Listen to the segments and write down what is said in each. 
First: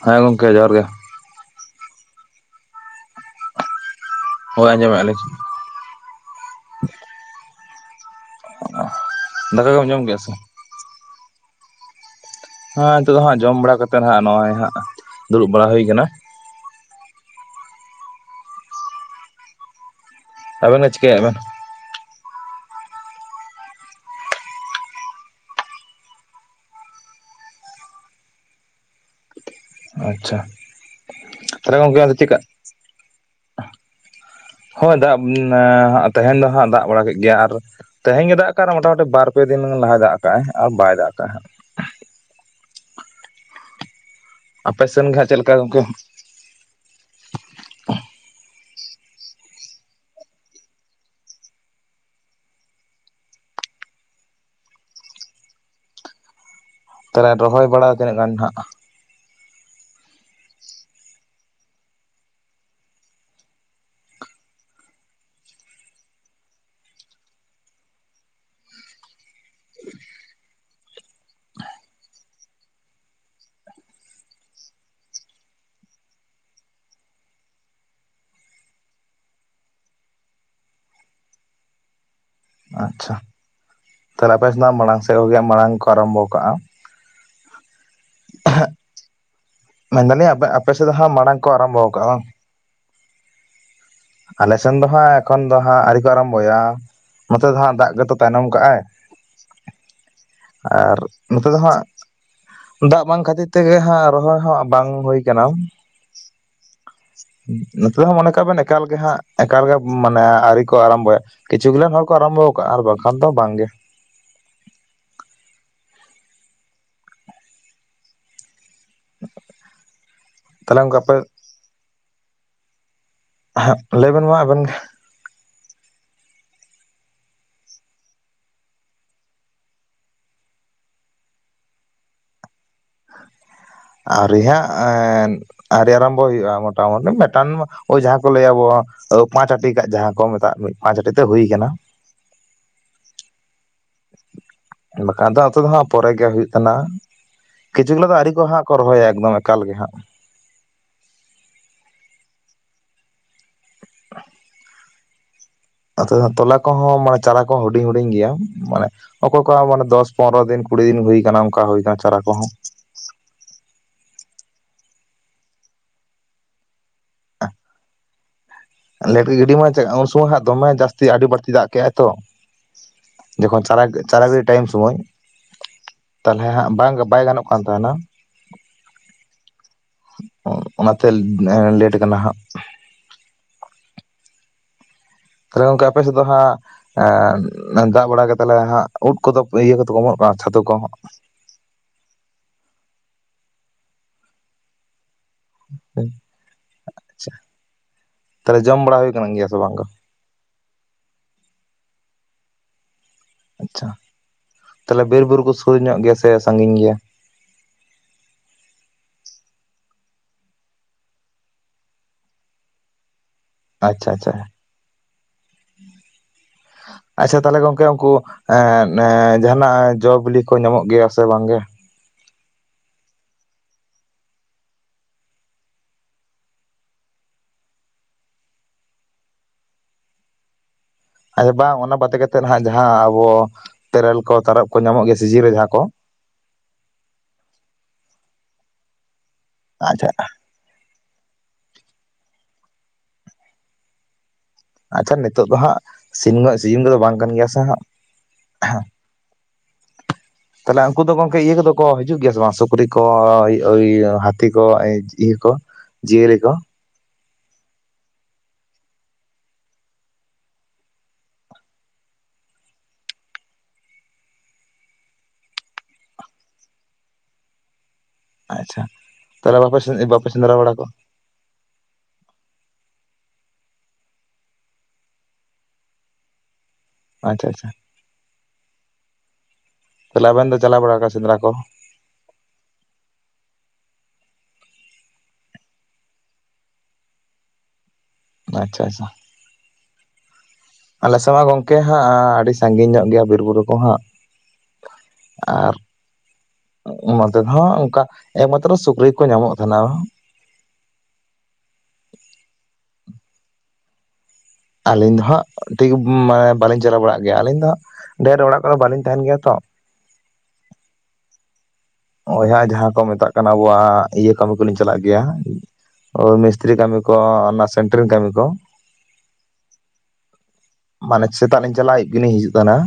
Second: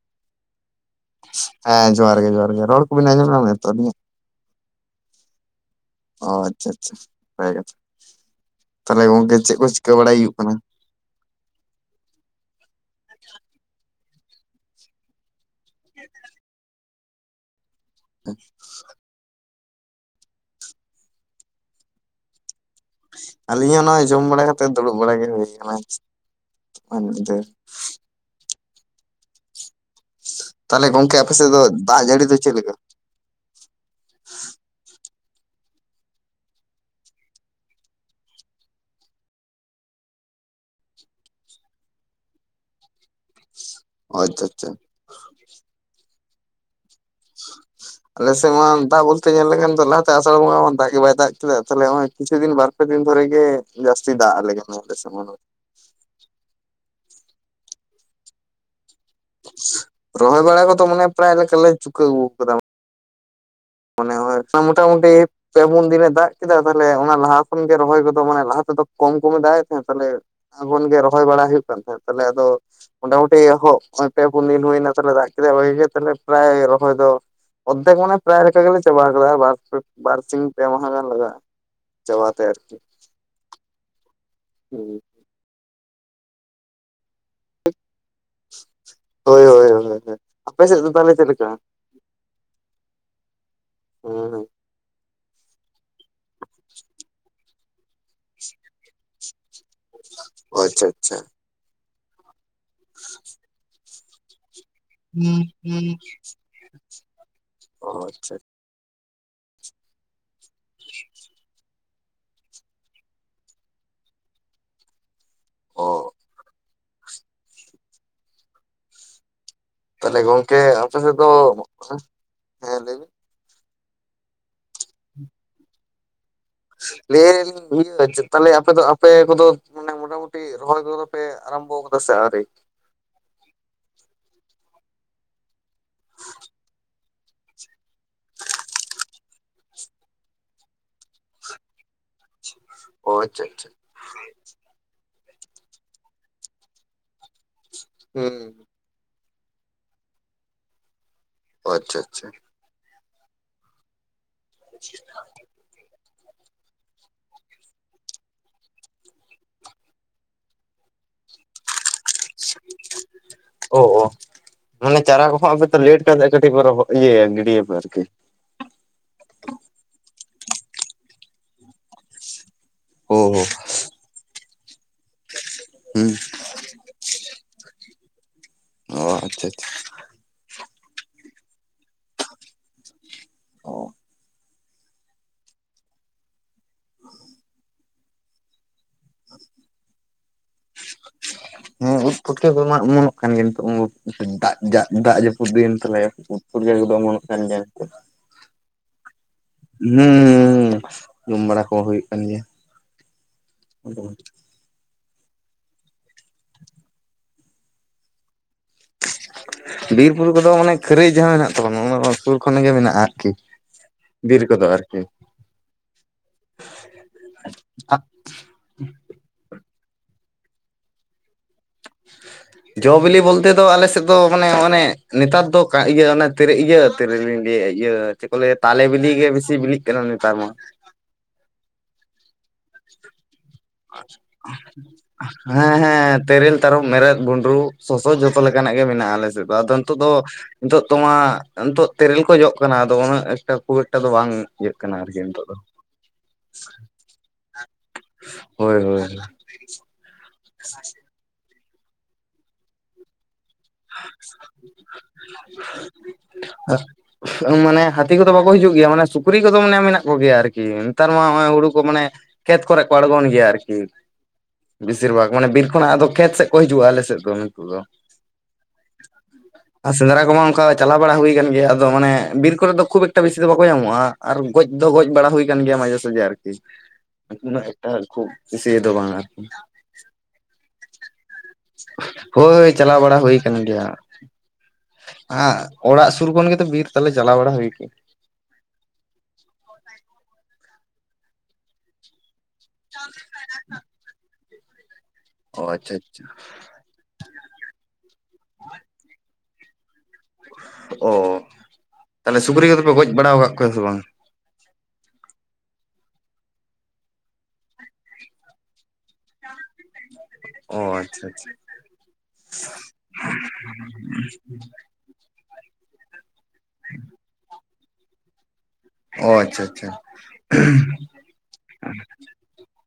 ᱦᱮᱸ ᱜᱚᱝᱠᱮ ᱡᱚᱦᱟᱨ ᱜᱮ ᱦᱮᱸ, ᱡᱚᱦᱟᱨ ᱜᱮ, ᱡᱚᱦᱟᱨ ᱜᱮ, ᱨᱚᱲ ᱠᱚᱵᱮᱱ ᱟᱸᱡᱚᱢ ᱧᱟᱸᱢᱮᱫ, ᱟᱛᱚ ᱟᱹᱞᱤᱧᱟᱜ ᱾ ᱦᱳᱭ, ᱟᱸᱡᱚᱢᱮᱜᱼᱟ, ᱞᱤᱧ ᱾ ᱚᱼ ᱟᱪᱪᱷᱟ ᱟᱪᱪᱷᱟ, ᱵᱷᱟᱜᱮ ᱠᱟᱛᱷᱟ, ᱛᱟᱦᱚᱞᱮ ᱜᱚᱝᱠᱮ, ᱪᱮᱫ ᱠᱚ ᱫᱟᱠᱟ ᱠᱚᱢ ᱪᱤᱠᱟᱹ ᱡᱚᱢ ᱵᱟᱲᱟᱭ ᱠᱮᱫᱼᱟ ᱥᱮ ᱦᱩᱭᱩᱜ ᱠᱟᱱᱟ? ᱦᱮᱸ, ᱱᱤᱛᱚᱜ ᱫᱚ ᱦᱟᱸᱜ, ᱡᱚᱢ ᱵᱟᱲᱟ ᱠᱟᱛᱮᱜ ᱦᱟᱸᱜ, ᱱᱚᱜ-ᱚᱭ ᱦᱟᱸᱜ, ᱫᱩᱲᱩᱵ ᱵᱟᱲᱟ ᱦᱩᱭ ᱟᱠᱟᱱᱟ ᱾ ᱟᱪᱪᱷᱟ [inaudible] ᱟᱵᱮᱱ ᱜᱮ, ᱪᱤᱠᱟᱹᱭᱮᱜ-ᱟ ᱵᱮᱱ? ᱟᱹᱞᱤᱧ ᱦᱚᱸ ᱱᱚᱜ-ᱚᱭ, ᱡᱚᱢ ᱵᱟᱲᱟ ᱠᱟᱛᱮᱫ, ᱫᱩᱲᱩᱵ ᱵᱟᱲᱟ ᱜᱮ, ᱦᱩᱭ ᱟᱠᱟᱱᱟ ᱾ ᱢᱤᱫ ᱫᱷᱟᱹᱨ ᱟᱪᱪᱷᱟ ᱛᱟᱦᱚᱞᱮ ᱜᱚᱝᱠᱮ, ᱟᱯᱮ ᱥᱮᱫ ᱫᱚ, ᱫᱟᱜ ᱡᱟᱹᱲᱤ ᱫᱚ, ᱪᱮᱫ ᱞᱮᱠᱟ? ᱦᱳᱸ ᱫᱟᱜ ᱟᱸᱻ ᱱᱮ, ᱛᱮᱦᱮᱱ ᱫᱚ ᱦᱟᱸᱜ, ᱫᱟᱜ ᱵᱟᱲᱟ ᱠᱮᱫ ᱜᱮᱭᱟ, ᱟᱨ ᱛᱮᱦᱮᱧ ᱜᱮ, ᱫᱟᱜ ᱟᱠᱟᱜ-ᱟ, ᱟᱨ ᱢᱚᱴᱟᱢᱩᱴᱤ, ᱵᱟᱨ ᱯᱮ ᱫᱤᱱ ᱞᱟᱦᱟᱭ ᱫᱟᱜ ᱟᱠᱟᱜᱼᱟᱭ, ᱟᱨ ᱵᱟᱭ ᱫᱟᱜ ᱟᱠᱟᱜᱼᱟᱭ ᱦᱟᱸᱜ, ᱟᱪᱪᱷᱟ ᱾ ᱟᱯᱮ ᱥᱮᱱ ᱜᱮ ᱦᱟᱸᱜ, ᱪᱮᱫ ᱞᱮᱠᱟ? ᱜᱚᱝᱠᱮ [inaudible] ᱟᱞᱮ ᱥᱮᱫ ᱢᱟ ᱫᱟᱜ ᱵᱳᱞᱛᱮ ᱧᱮᱞ ᱞᱮᱠᱷᱟᱱ ᱫᱚ, ᱞᱟᱦᱟᱛᱮ ᱟᱥᱟᱬ ᱵᱚᱸᱜᱟ ᱢᱟ ᱫᱟᱜ ᱜᱮ ᱵᱟᱭ ᱫᱟᱜ ᱠᱮᱫᱟᱭ᱾ ᱛᱟᱦᱚᱞᱮ ᱦᱚᱸᱜ-ᱚᱭ ᱠᱤᱪᱷᱩ ᱫᱤᱱ ᱵᱟᱨ ᱵᱟᱨ ᱯᱮ ᱫᱤᱱ ᱫᱷᱚᱨᱮ ᱜᱮ, ᱡᱟᱹᱥᱛᱤ ᱫᱟᱜ ᱟᱞᱮ ᱠᱟᱱᱟᱭ ᱾ [unintelligible] ᱛᱟᱦᱚᱞᱮ ᱨᱚᱦᱚᱭ ᱵᱟᱲᱟ ᱛᱤᱱᱟᱹᱜ ᱜᱟᱱ ᱦᱟᱜ? ᱨᱚᱦᱚᱭ ᱵᱟᱲᱟ ᱠᱚᱫᱚ ᱢᱟᱱᱮ, ᱯᱨᱟᱭ ᱞᱮᱠᱟ ᱞᱮ ᱪᱩᱠᱟᱹᱣ ᱟᱜᱩ ᱠᱟᱫᱟ᱾ ᱢᱟᱱᱮ ᱦᱚᱸᱜ-ᱚᱭ ᱢᱳᱴᱟᱢᱩᱴᱤ ᱯᱮ ᱯᱩᱱ ᱫᱤᱱᱮ ᱫᱟᱜ ᱠᱮᱫᱟ᱾ ᱛᱟᱦᱞᱮ ᱚᱱᱟ ᱞᱟᱦᱟ ᱠᱷᱚᱱᱜᱮ ᱨᱚᱦᱚᱭ ᱠᱚᱫᱚ ᱢᱟᱱᱮ ᱞᱟᱦᱟ ᱛᱮᱫᱚ ᱠᱚᱢ ᱠᱚᱢᱮ ᱫᱟᱜ ᱮᱫ ᱛᱟᱦᱮᱸᱫ ᱛᱟᱦᱚᱞᱮ ᱚᱱᱟ ᱠᱷᱚᱱ ᱜᱮ ᱨᱚᱦᱚᱭ ᱵᱟᱲᱟ ᱦᱩᱭᱩᱜ ᱠᱟᱱ ᱛᱟᱦᱮᱸᱫ ᱾ᱛᱟᱞᱦᱮ ᱟᱫᱚ ᱢᱳᱴᱟᱢᱩᱴᱤ ᱦᱚᱸᱜ-ᱚᱭ ᱯᱮ ᱯᱩᱱ ᱫᱤᱱ ᱦᱩᱭᱱᱟ ᱛᱟᱞᱦᱮ ᱫᱟᱜ ᱠᱤᱫᱟᱭ ᱵᱷᱟᱜᱤᱜᱮ, ᱛᱟᱞᱦᱮ ᱯᱨᱟᱭ ᱨᱚᱦᱚᱭ ᱫᱚ ᱚᱫᱫᱷᱮᱠ ᱢᱟᱱᱮ ᱯᱨᱟᱭ ᱞᱮᱠᱟ ᱜᱮᱞᱮ ᱪᱟᱵᱟ ᱟᱠᱟᱫᱟ᱾ ᱵᱟᱨ ᱯᱮ ᱵᱟᱨᱥᱤᱧ ᱯᱮ ᱢᱟᱦᱟ ᱜᱟᱱ ᱞᱟᱜᱟᱜᱼᱟ ᱪᱟᱵᱟ ᱛᱮ ᱟᱨᱠᱤ᱾ ᱟᱪᱪᱷᱟ, ᱛᱟᱦᱞᱮ ᱟᱯᱮ ᱥᱮᱱᱟᱜ ᱦᱩᱸ ᱢᱟᱲᱟᱝ ᱥᱮᱫ ᱢᱟᱲᱟᱝ ᱜᱮᱠᱚ ᱟᱨᱟᱢᱵᱷᱚ ᱟᱠᱟᱜᱼᱟ᱾ ᱦᱮᱸᱜ ᱦᱳᱭ ᱦᱳᱭ ᱦᱳᱭ ᱢᱮᱱ ᱦᱳᱭ ᱫᱟᱞᱤᱧ ᱟᱯᱮ ᱥᱮᱫ ᱟᱯᱮᱥᱮᱫ ᱫᱚ ᱦᱟᱜ ᱛᱟᱦᱚᱞᱮ ᱪᱮᱫ ᱢᱟᱲᱟᱝ ᱠᱚ ᱞᱮᱠᱟ ᱟᱨᱟᱢᱵᱷᱚ ᱟᱠᱟᱜᱼᱟ ᱵᱟᱝ? ᱦᱮᱸ ᱟᱞᱮᱥᱮᱱ ᱫᱚ ᱦᱟᱸᱜ ᱮᱠᱷᱚᱱ ᱫᱚ ᱦᱟᱸᱜ, ᱟᱹᱣᱨᱤ ᱠᱚ ᱟᱨᱟᱢᱵᱚᱭᱟ ᱱᱚᱛᱮ ᱫᱚ ᱦᱟᱸᱜ ᱫᱟᱜ ᱜᱮᱛᱚ ᱛᱟᱭᱱᱚᱢ ᱠᱟᱜ-ᱟᱭ᱾ [inaudible] [inaudible] ᱟᱨ ᱟᱪᱪᱷᱟ ᱱᱚᱛᱮ ᱫᱚ ᱦᱟᱸᱜ, ᱫᱟᱜ ᱵᱟᱝ ᱠᱷᱟᱹᱛᱤᱨ ᱛᱮᱜᱮ ᱦᱟᱸᱜ ᱨᱚᱦᱚᱭ ᱦᱚᱸ ᱵᱟᱝ ᱦᱩᱭ ᱠᱟᱱᱟ ᱾ [inaudible] ᱚ ᱱᱚᱛᱮ ᱦᱚᱸ ᱢᱚᱱᱮ ᱟᱪᱪᱷᱟ ᱠᱟᱜ ᱵᱮᱱ, ᱮᱠᱟᱞᱜᱮ ᱦᱟᱸᱜ ᱮᱠᱟᱞᱜᱮ ᱢᱟᱱᱮ ᱟᱹᱨᱤ ᱠᱚ ᱟᱨᱟᱢᱵᱚᱭᱟ᱾ ᱠᱤᱪᱷᱩ ᱜᱤᱞᱟᱱ ᱦᱚᱲ ᱠᱚ ᱟᱨᱟᱢᱵᱷᱚ ᱟᱠᱟᱜᱼᱟ ᱾ᱟᱨ ᱵᱟᱝᱠᱷᱟᱱ ᱫᱚ ᱵᱟᱝᱜᱮ᱾ ᱚ᱾ ᱛᱟᱦᱚᱞᱮ ᱜᱚᱝᱠᱮ ᱛᱟᱦᱚᱞᱮ ᱟᱯᱮ ᱚᱱᱠᱟ ᱥᱮᱫ ᱫᱚ, [unintelligible] ᱦᱮᱸ ᱞᱟᱹᱭ ᱵᱤᱱ ᱦᱮᱸ, ᱞᱟᱹᱭᱵᱤᱱ ᱢᱟ ᱟᱵᱮᱱ ᱜᱮ᱾ ᱞᱟᱹᱭ ᱤᱭᱟᱹ ᱛᱟᱦᱞᱮ ᱟᱯᱮ ᱫᱚ ᱟᱯᱮ ᱠᱚᱫᱚ ᱢᱟᱱᱮ ᱢᱚᱴᱟᱢᱩᱴᱤ ᱨᱚᱦᱚᱭ ᱠᱚᱫᱚ ᱯᱮ ᱟᱨᱚᱢᱵᱷᱛ ᱟᱠᱟᱫᱟ ᱥᱮ ᱟᱹᱣᱨᱤ? ᱟᱹᱣᱨᱤ ᱦᱟᱸᱜ ᱟᱹᱣᱨᱤ ᱟᱨᱟᱢᱵᱚ ᱦᱩᱭᱩᱜᱼᱟ ᱾ᱢᱚᱴᱟᱢᱩᱴᱤ ᱢᱤᱫᱴᱟᱝ ᱳᱭ ᱡᱟᱦᱟᱸ ᱠᱚ ᱞᱟᱹᱭᱟ ᱟᱵᱚ ᱯᱟᱸᱪ ᱟᱹᱴᱤ ᱡᱟᱦᱟᱸ ᱠᱚ ᱢᱮᱛᱟᱜ, ᱢᱤᱫ ᱯᱟᱸᱪ ᱟᱹᱴᱤ ᱛᱮ ᱦᱩᱭᱠᱟᱱᱟ᱾ ᱦᱚᱭ, ᱟᱪᱪᱷᱟ ᱟᱪᱪᱷᱟ᱾ ᱵᱟᱠᱷᱟᱱ ᱫᱚ ᱟᱹᱛᱩ ᱫᱚ ᱦᱟᱸᱜ ᱯᱚᱨᱮ ᱜᱮ ᱦᱩᱭᱩᱜ ᱠᱟᱱᱟ ᱾ᱠᱤᱪᱷᱩ ᱜᱤᱞᱟ ᱫᱚ ᱟᱹᱣᱨᱤ ᱦᱟᱸᱜ ᱦᱩᱸ ᱠᱚ ᱨᱚᱦᱚᱭᱟ ᱮᱠᱫᱚᱢ ᱮᱠᱟᱞ ᱜᱮ ᱦᱟᱸᱜ᱾ ᱟᱪᱪᱷᱟ ᱟᱪᱪᱷᱟ ᱾ [inaudible] ᱟ ᱛᱚᱞᱟ ᱠᱚᱦᱚᱸ, ᱢᱟᱱᱮ ᱪᱟᱨᱟ ᱠᱚᱦᱚᱸ ᱦᱩᱰᱤᱧ ᱦᱩᱰᱤᱧ ᱜᱮᱭᱟ᱾ ᱢᱟᱱᱮ ᱚᱠᱚᱭ ᱠᱚᱣᱟᱜ ᱢᱟᱱᱮ ᱫᱚᱥ ᱯᱚᱱᱨᱚ ᱫᱤᱱ ᱠᱩᱲᱤ ᱫᱤᱱ ᱦᱩᱭ ᱟᱠᱟᱱᱟ, ᱚᱱᱠᱟ ᱦᱩᱭ ᱟᱠᱟᱱᱟ ᱪᱟᱨᱟ᱾ ᱠᱚᱦᱚᱸ ᱚ ᱚ ᱾ ᱢᱟᱱᱮ ᱪᱟᱨᱟ ᱠᱚᱦᱚᱸ, ᱟᱯᱮ ᱛᱚ ᱞᱮᱴ ᱠᱟᱱ ᱠᱟᱹᱴᱤᱡ ᱤᱭᱟᱹᱭᱟ ᱜᱤᱰᱤᱭᱟ ᱯᱮ ᱟᱨᱠᱤ? ᱟᱞᱮ ᱜᱤᱰᱤ ᱢᱚᱸᱡᱽᱼᱟ ᱩᱱ ᱥᱚᱢᱚᱭ ᱦᱟᱸᱜ ᱫᱚᱢᱮ ᱡᱟᱹᱥᱛᱤ, ᱟᱹᱰᱤ ᱵᱟᱹᱲᱛᱤ ᱫᱟᱜ ᱠᱮᱫᱮᱜᱟᱭ ᱛᱚ ᱚ ᱾ ᱡᱚᱠᱷᱚᱱ ᱪᱟᱨᱟ ᱪᱟᱨᱟ ᱜᱤᱰᱤ ᱴᱟᱭᱤᱢ ᱥᱚᱢᱚᱭ᱾ ᱦᱩᱸ᱾ ᱛᱟᱦᱚᱞᱮ ᱦᱟᱸᱜ ᱵᱟᱝ ᱵᱟᱭ ᱜᱟᱱᱚᱜ ᱠᱟᱱ ᱛᱟᱦᱮᱱᱟ᱾ ᱚ, ᱟᱪᱪᱷᱟ ᱟᱪᱪᱷᱟ ᱾ ᱚ, ᱚᱱᱟᱛᱮ ᱞᱮᱴ ᱠᱟᱱᱟ ᱦᱟᱸᱜ ᱾ [unintelligible] ᱛᱟᱦᱚᱞᱮ ᱜᱚᱝᱠᱮ ᱟᱯᱮ ᱥᱮᱫ ᱫᱚ ᱦᱟᱸᱜ ᱫᱟᱜ ᱵᱟᱲᱟ ᱠᱟ ᱠᱟᱛᱮᱟᱞᱮ ᱦᱟᱸᱜ, ᱩᱫ ᱠᱚᱼᱫᱚ ᱤᱭᱟᱹ ᱠᱚᱫᱚ ᱠᱚ ᱮᱢᱚᱜ ᱠᱟᱱᱟ ᱪᱷᱟᱹᱛᱩ ᱠᱚ ᱦᱮᱸ ᱩᱫ ᱯᱷᱩᱚᱴᱠᱟᱹ ᱠᱚ ᱢᱟ ᱚᱢᱚᱱᱚᱜ ᱠᱟᱱ ᱜᱮ ᱱᱤᱛᱚᱜ, ᱫᱟᱜᱟᱜ ᱫᱟᱜ ᱡᱟᱹᱯᱩ. ᱠᱷᱩᱫᱮᱱ ᱛᱟᱦᱞᱮ [unintelligible] ᱠᱚᱫᱚ ᱢᱟᱱᱚᱜ ᱠᱟᱱ ᱜᱮᱭᱟᱱᱛ᱾ ᱛᱟᱦᱚᱞᱮ ᱡᱚᱢ ᱵᱟᱲᱟ ᱦᱩᱭ ᱟᱠᱟᱱ ᱜᱮᱭᱟ ᱥᱮ ᱵᱟᱝ? ᱜᱚ? ᱦᱩᱸ ᱡᱚᱢ ᱵᱟᱲᱟ ᱠᱚᱦᱚᱸ ᱦᱩᱭᱩᱜ ᱠᱟᱱ ᱜᱮᱭᱟ᱾ ᱟᱪᱪᱷᱟ ᱛᱟᱦᱞᱮ ᱵᱤᱨᱵᱩᱨᱩ ᱠᱚ ᱥᱩᱨ ᱧᱚᱜ ᱜᱮᱭᱟ ᱾ᱥᱮ ᱥᱟᱺᱜᱤᱧ ᱜᱮᱭᱟ? ᱵᱤᱨᱵᱩᱨᱩ ᱠᱚᱼᱫᱚ ᱢᱟᱱᱮ ᱠᱷᱟᱹᱨᱟᱹᱭ ᱡᱟᱦᱟᱸ ᱢᱮᱱᱟᱜ, ᱛᱟᱵᱚᱱᱟ ᱥᱩᱨ ᱠᱷᱚᱱ ᱜᱮ ᱢᱮᱱᱟᱜᱼᱟ᱾ ᱟᱨᱠᱤ ᱟᱪᱪᱷᱟ ᱟᱪᱪᱷᱟ ᱵᱤᱨ ᱠᱚᱼᱫᱚ ᱟᱨᱠᱤ ᱟᱪᱪᱷᱟ ᱛᱟᱦᱚᱞᱮ ᱜᱚᱝᱠᱮ ᱩᱱᱠᱩ, ᱮᱸ ᱮᱸ ᱡᱟᱦᱟᱱᱟᱼᱜ ᱡᱚ ᱵᱤᱞᱤ ᱠᱚ, ᱧᱟᱢᱚᱜ ᱜᱮᱭᱟ ᱥᱮ ᱵᱟᱝᱜᱮ [inaudible] ᱡᱚᱼ ᱵᱤᱞᱤ ᱵᱚᱞᱛᱮ ᱫᱚ ᱟᱞᱮᱥᱮᱫ ᱫᱚ, ᱢᱟᱱᱮ ᱚᱱᱮ ᱱᱮᱛᱟᱨ ᱫᱚ ᱤᱭᱟᱹ ᱤᱭᱟᱹ ᱛᱮᱨᱮ ᱨᱮᱞᱤᱧ ᱞᱟᱹᱭᱮᱫᱭ-ᱟ᱾ ᱤᱭᱟᱹ ᱪᱮᱫ ᱠᱚ ᱞᱟᱹᱭᱟ ᱛᱟᱞᱮ ᱵᱤᱞᱤ ᱜᱮ, ᱵᱮᱥᱤ ᱵᱤᱞᱤᱜ ᱠᱟᱱᱟ ᱱᱮᱛᱟᱨ ᱢᱟ᱾ ᱵᱟᱝ ᱚᱱᱟ ᱵᱟᱫᱮ ᱠᱟᱛᱮᱫ ᱦᱚᱸ ᱡᱟᱦᱟᱸ᱾ ᱟᱵᱚ ᱛᱮᱨᱮᱞ ᱠᱚ ᱛᱟᱨᱚᱵ ᱠᱚ ᱧᱟᱢᱚᱜ ᱜᱮᱭᱟ ᱾ᱥᱤᱡᱤ ᱨᱮ ᱡᱟᱦᱟᱸ ᱦᱮᱸ ᱠᱚ ᱛᱮᱨᱮᱞ, ᱛᱟᱨᱚᱵ, ᱢᱮᱨᱮᱫ, ᱜᱩᱸᱰᱨᱩ, ᱥᱚᱥᱚ, ᱡᱚᱛᱚ ᱞᱮᱠᱟᱱᱟᱜ ᱜᱮ ᱢᱮᱱᱟᱜᱼᱟ᱾ ᱟᱞᱮ ᱥᱮᱫ ᱫᱚ ᱟᱫᱚ ᱱᱤᱛᱚᱜ ᱟᱪᱪᱷᱟ ᱫᱚ ᱱᱤᱛᱚᱜ ᱛᱚᱢᱟ, ᱱᱤᱛᱚᱜ ᱛᱮᱨᱮᱞ ᱠᱚ ᱡᱚᱜ ᱠᱟᱱᱟ ᱾ ᱟᱫᱚ ᱩᱱᱟᱹᱜ ᱮᱠᱴᱟ ᱠᱷᱩᱵ ᱮᱠᱴᱟ ᱫᱚ ᱵᱟᱝ? ᱤᱭᱟᱹᱜ ᱠᱟᱱᱟ ᱟᱪᱪᱷᱟ ᱟᱨᱠᱤ ᱱᱤᱛᱚᱜ ᱫᱚ ᱦᱟᱸᱜ, ᱥᱤᱱᱢᱟ ᱥᱤᱡᱤᱱ ᱠᱚᱼᱫᱚ ᱵᱟᱝ ᱠᱟᱱ ᱜᱮᱭᱟ᱾ ᱥᱮ ᱦᱟᱸᱜ ᱦᱳᱭ, ᱦᱳᱭ ᱛᱟᱦᱚᱞᱮ ᱩᱱᱠᱩ ᱫᱚ ᱜᱚᱝᱠᱮ ᱤᱭᱟᱹ ᱠᱚᱼᱫᱚ ᱠᱚ ᱦᱤᱡᱩᱜ ᱜᱮᱭᱟ᱾ ᱥᱮ ᱵᱟᱝ ᱥᱩ ᱯᱩᱠᱨᱤ ᱠᱚ, ᱦᱟᱹᱛᱤ ᱠᱚ, ᱤᱭᱟᱹ ᱠᱚ ᱡᱤᱭᱟᱹᱞᱤ ᱠᱚ ᱢᱟᱱᱮ ᱦᱟᱹᱛᱤ ᱠᱚᱼᱫᱚ ᱵᱟᱠᱚ ᱦᱤᱡᱩᱜ ᱜᱮᱭᱟ ᱾ ᱢᱟᱱᱮ ᱥᱩᱠᱨᱤ ᱠᱚᱼᱫᱚ ᱢᱟᱱᱮ ᱢᱮᱱᱟᱜ ᱠᱚᱜᱮᱭ-ᱟ ᱾ ᱟᱨᱠᱤ ᱱᱮᱛᱟᱨ ᱢᱟ ᱱᱚᱜᱼᱚᱭ ᱦᱩᱲᱩ ᱠᱚ ᱢᱟᱱᱮ ᱠᱷᱮᱛ ᱠᱚᱨᱮ ᱠᱚ ᱟᱲᱜᱚᱱ ᱜᱮᱭᱟ ᱟᱨᱠᱤ᱾ ᱵᱮᱥᱤᱨ ᱵᱷᱟᱜᱽ ᱢᱟᱱᱮ ᱵᱤᱨ ᱠᱷᱚᱱᱟᱜ ᱟᱫᱚ ᱠᱷᱮᱛ ᱥᱮᱫ ᱠᱚ ᱦᱤᱡᱩᱜᱼᱟ ᱾ᱟᱞᱮ ᱥᱮᱫ ᱫᱚ ᱱᱩᱠᱩ ᱫᱚ᱾ ᱟᱪᱪᱷᱟ ᱛᱟᱦᱚᱞᱮ ᱵᱟᱯᱮ ᱟ ᱥᱮᱸᱫᱽᱨᱟ ᱵᱟᱯᱮ ᱠᱚᱢᱟ ᱚᱱᱠᱟ ᱠᱚᱣᱟ ᱪᱟᱞᱟᱣ ᱵᱟᱲᱟ ᱦᱩᱭ ᱠᱟᱱ ᱜᱮᱭᱟ ᱾ ᱟᱫᱚ ᱢᱟᱱᱮ ᱵᱤᱨ ᱠᱚᱨᱮ ᱫᱚ ᱠᱷᱩᱵ ᱮᱠᱴᱟ ᱵᱮᱥᱤ ᱫᱚ ᱵᱟᱠᱚ ᱧᱟᱢᱚᱜᱼᱟ᱾ ᱟᱨ ᱜᱚᱡ ᱫᱚ ᱜᱚᱡ ᱵᱟᱲᱟ ᱦᱩᱭ ᱠᱟᱱ ᱜᱮᱭᱟ᱾ ᱢᱟᱡᱷᱮ ᱥᱟᱡᱷᱮ ᱟᱨᱠᱤ᱾ ᱟᱪᱪᱷᱟ ᱩᱱᱟᱹᱜ ᱟᱪᱪᱷᱟ ᱮᱠᱴᱟ ᱠᱷᱩᱵ [unintelligible] ᱠᱩᱮᱥᱤᱭ ᱫᱚ ᱵᱟᱝ ᱟᱨᱠᱤ᱾ ᱛᱟᱦᱚᱞᱮ ᱟᱵᱮᱱ ᱫᱚ ᱪᱟᱞᱟ ᱵᱟᱲᱟᱜ ᱠᱟᱱᱟ ᱥᱮᱫᱽᱨᱟ ᱠᱚ? ᱦᱳᱭ, ᱦᱳᱭ ᱪᱟᱞᱟᱣ ᱵᱟᱲᱟ ᱦᱩᱭ ᱟᱠᱟᱱ ᱜᱮᱭᱟ᱾ ᱟᱸ ᱚᱲᱟᱜ ᱥᱩᱨ ᱠᱷᱚᱱ ᱜᱮᱛᱚ ᱵᱤᱨ ᱛᱟᱦᱚᱞᱮ ᱪᱟᱞᱟᱣ ᱵᱟᱲᱟ᱾ ᱦᱩᱭ ᱠᱟᱱ ᱟᱪᱪᱷᱟ -ᱟᱪᱪᱷᱟ᱾ ᱟᱞᱮ ᱥᱮᱫ ᱢᱟ ᱜᱚᱝᱠᱮ ᱦᱟᱸᱜ, ᱟᱹᱰᱤ ᱥᱟᱺᱜᱤᱧ ᱧᱚᱜ ᱜᱮᱭᱟ᱾ ᱵᱤᱨᱼᱵᱩᱨᱩ ᱠᱚ ᱦᱟᱸᱜ ᱚ ᱟᱨ ᱟᱪᱪᱷᱟ ᱟᱪᱪᱷᱟ᱾ ᱱᱚᱛᱮ ᱫᱚ ᱦᱟᱸᱜ ᱚᱱᱠᱟ, ᱮᱠᱢᱟᱛᱨᱚ ᱥᱩᱠᱨᱤ ᱠᱚ ᱧᱟᱢᱚ-ᱜ ᱛᱟᱦᱮᱱᱟ᱾ ᱚᱻ ᱛᱟᱦᱚᱞᱮ ᱥᱩᱠᱨᱤ ᱠᱚᱼᱫᱚ ᱯᱮ ᱜᱚᱡ ᱵᱟᱲᱟ ᱟᱠᱟᱫ ᱠᱚᱣᱟ ᱥᱮ ᱵᱟᱝ? ᱟᱞᱤᱧ ᱫᱚ ᱦᱟᱸᱜ ᱴᱷᱤᱠ ᱢᱟᱱᱮ ᱵᱟᱞᱤᱧ ᱪᱟᱞᱟᱣ ᱵᱟᱲᱟᱜ ᱜᱮᱭᱟ᱾ ᱟᱞᱤᱧ ᱫᱚ ᱦᱟᱸᱜ ᱰᱷᱮᱨ ᱚᱲᱟᱜ ᱠᱚᱼᱫᱚ ᱵᱟᱹᱞᱤᱧ ᱛᱟᱦᱮᱱ ᱜᱮᱭ-ᱟ᱾ ᱛᱚ ᱚᱸ ᱟᱪᱪᱷᱟ ᱟᱪᱪᱷᱟ ᱚᱸ ᱦᱟᱸᱜ ᱡᱟᱦᱟᱸ ᱠᱚ ᱢᱮᱛᱟᱜ ᱠᱟᱱᱟ᱾ ᱟᱵᱚᱣᱟ-ᱜ ᱤᱭᱟᱹ ᱠᱟᱹᱢᱤ ᱠᱚᱞᱤᱧ ᱪᱟᱞᱟᱜ ᱜᱮᱭ-ᱟ᱾ ᱢᱤᱥ ᱛᱷᱤᱨᱤ ᱠᱟᱹᱢᱤ ᱠᱚ, ᱚᱱᱟ ᱥᱮᱱᱴᱟᱨ ᱠᱟᱹᱢᱤ ᱠᱚ, ᱚ ᱟᱪᱪᱷᱟ ᱟᱪᱪᱷᱟ ᱢᱟᱱᱮ ᱥᱮᱛᱟᱜ ᱞᱤᱧ ᱪᱟᱞᱟᱜᱼᱟ᱾ ᱟᱹᱭᱩᱵ ᱞᱤᱧ ᱦᱤᱡᱩᱜ ᱛᱟᱦᱮᱱᱟ᱾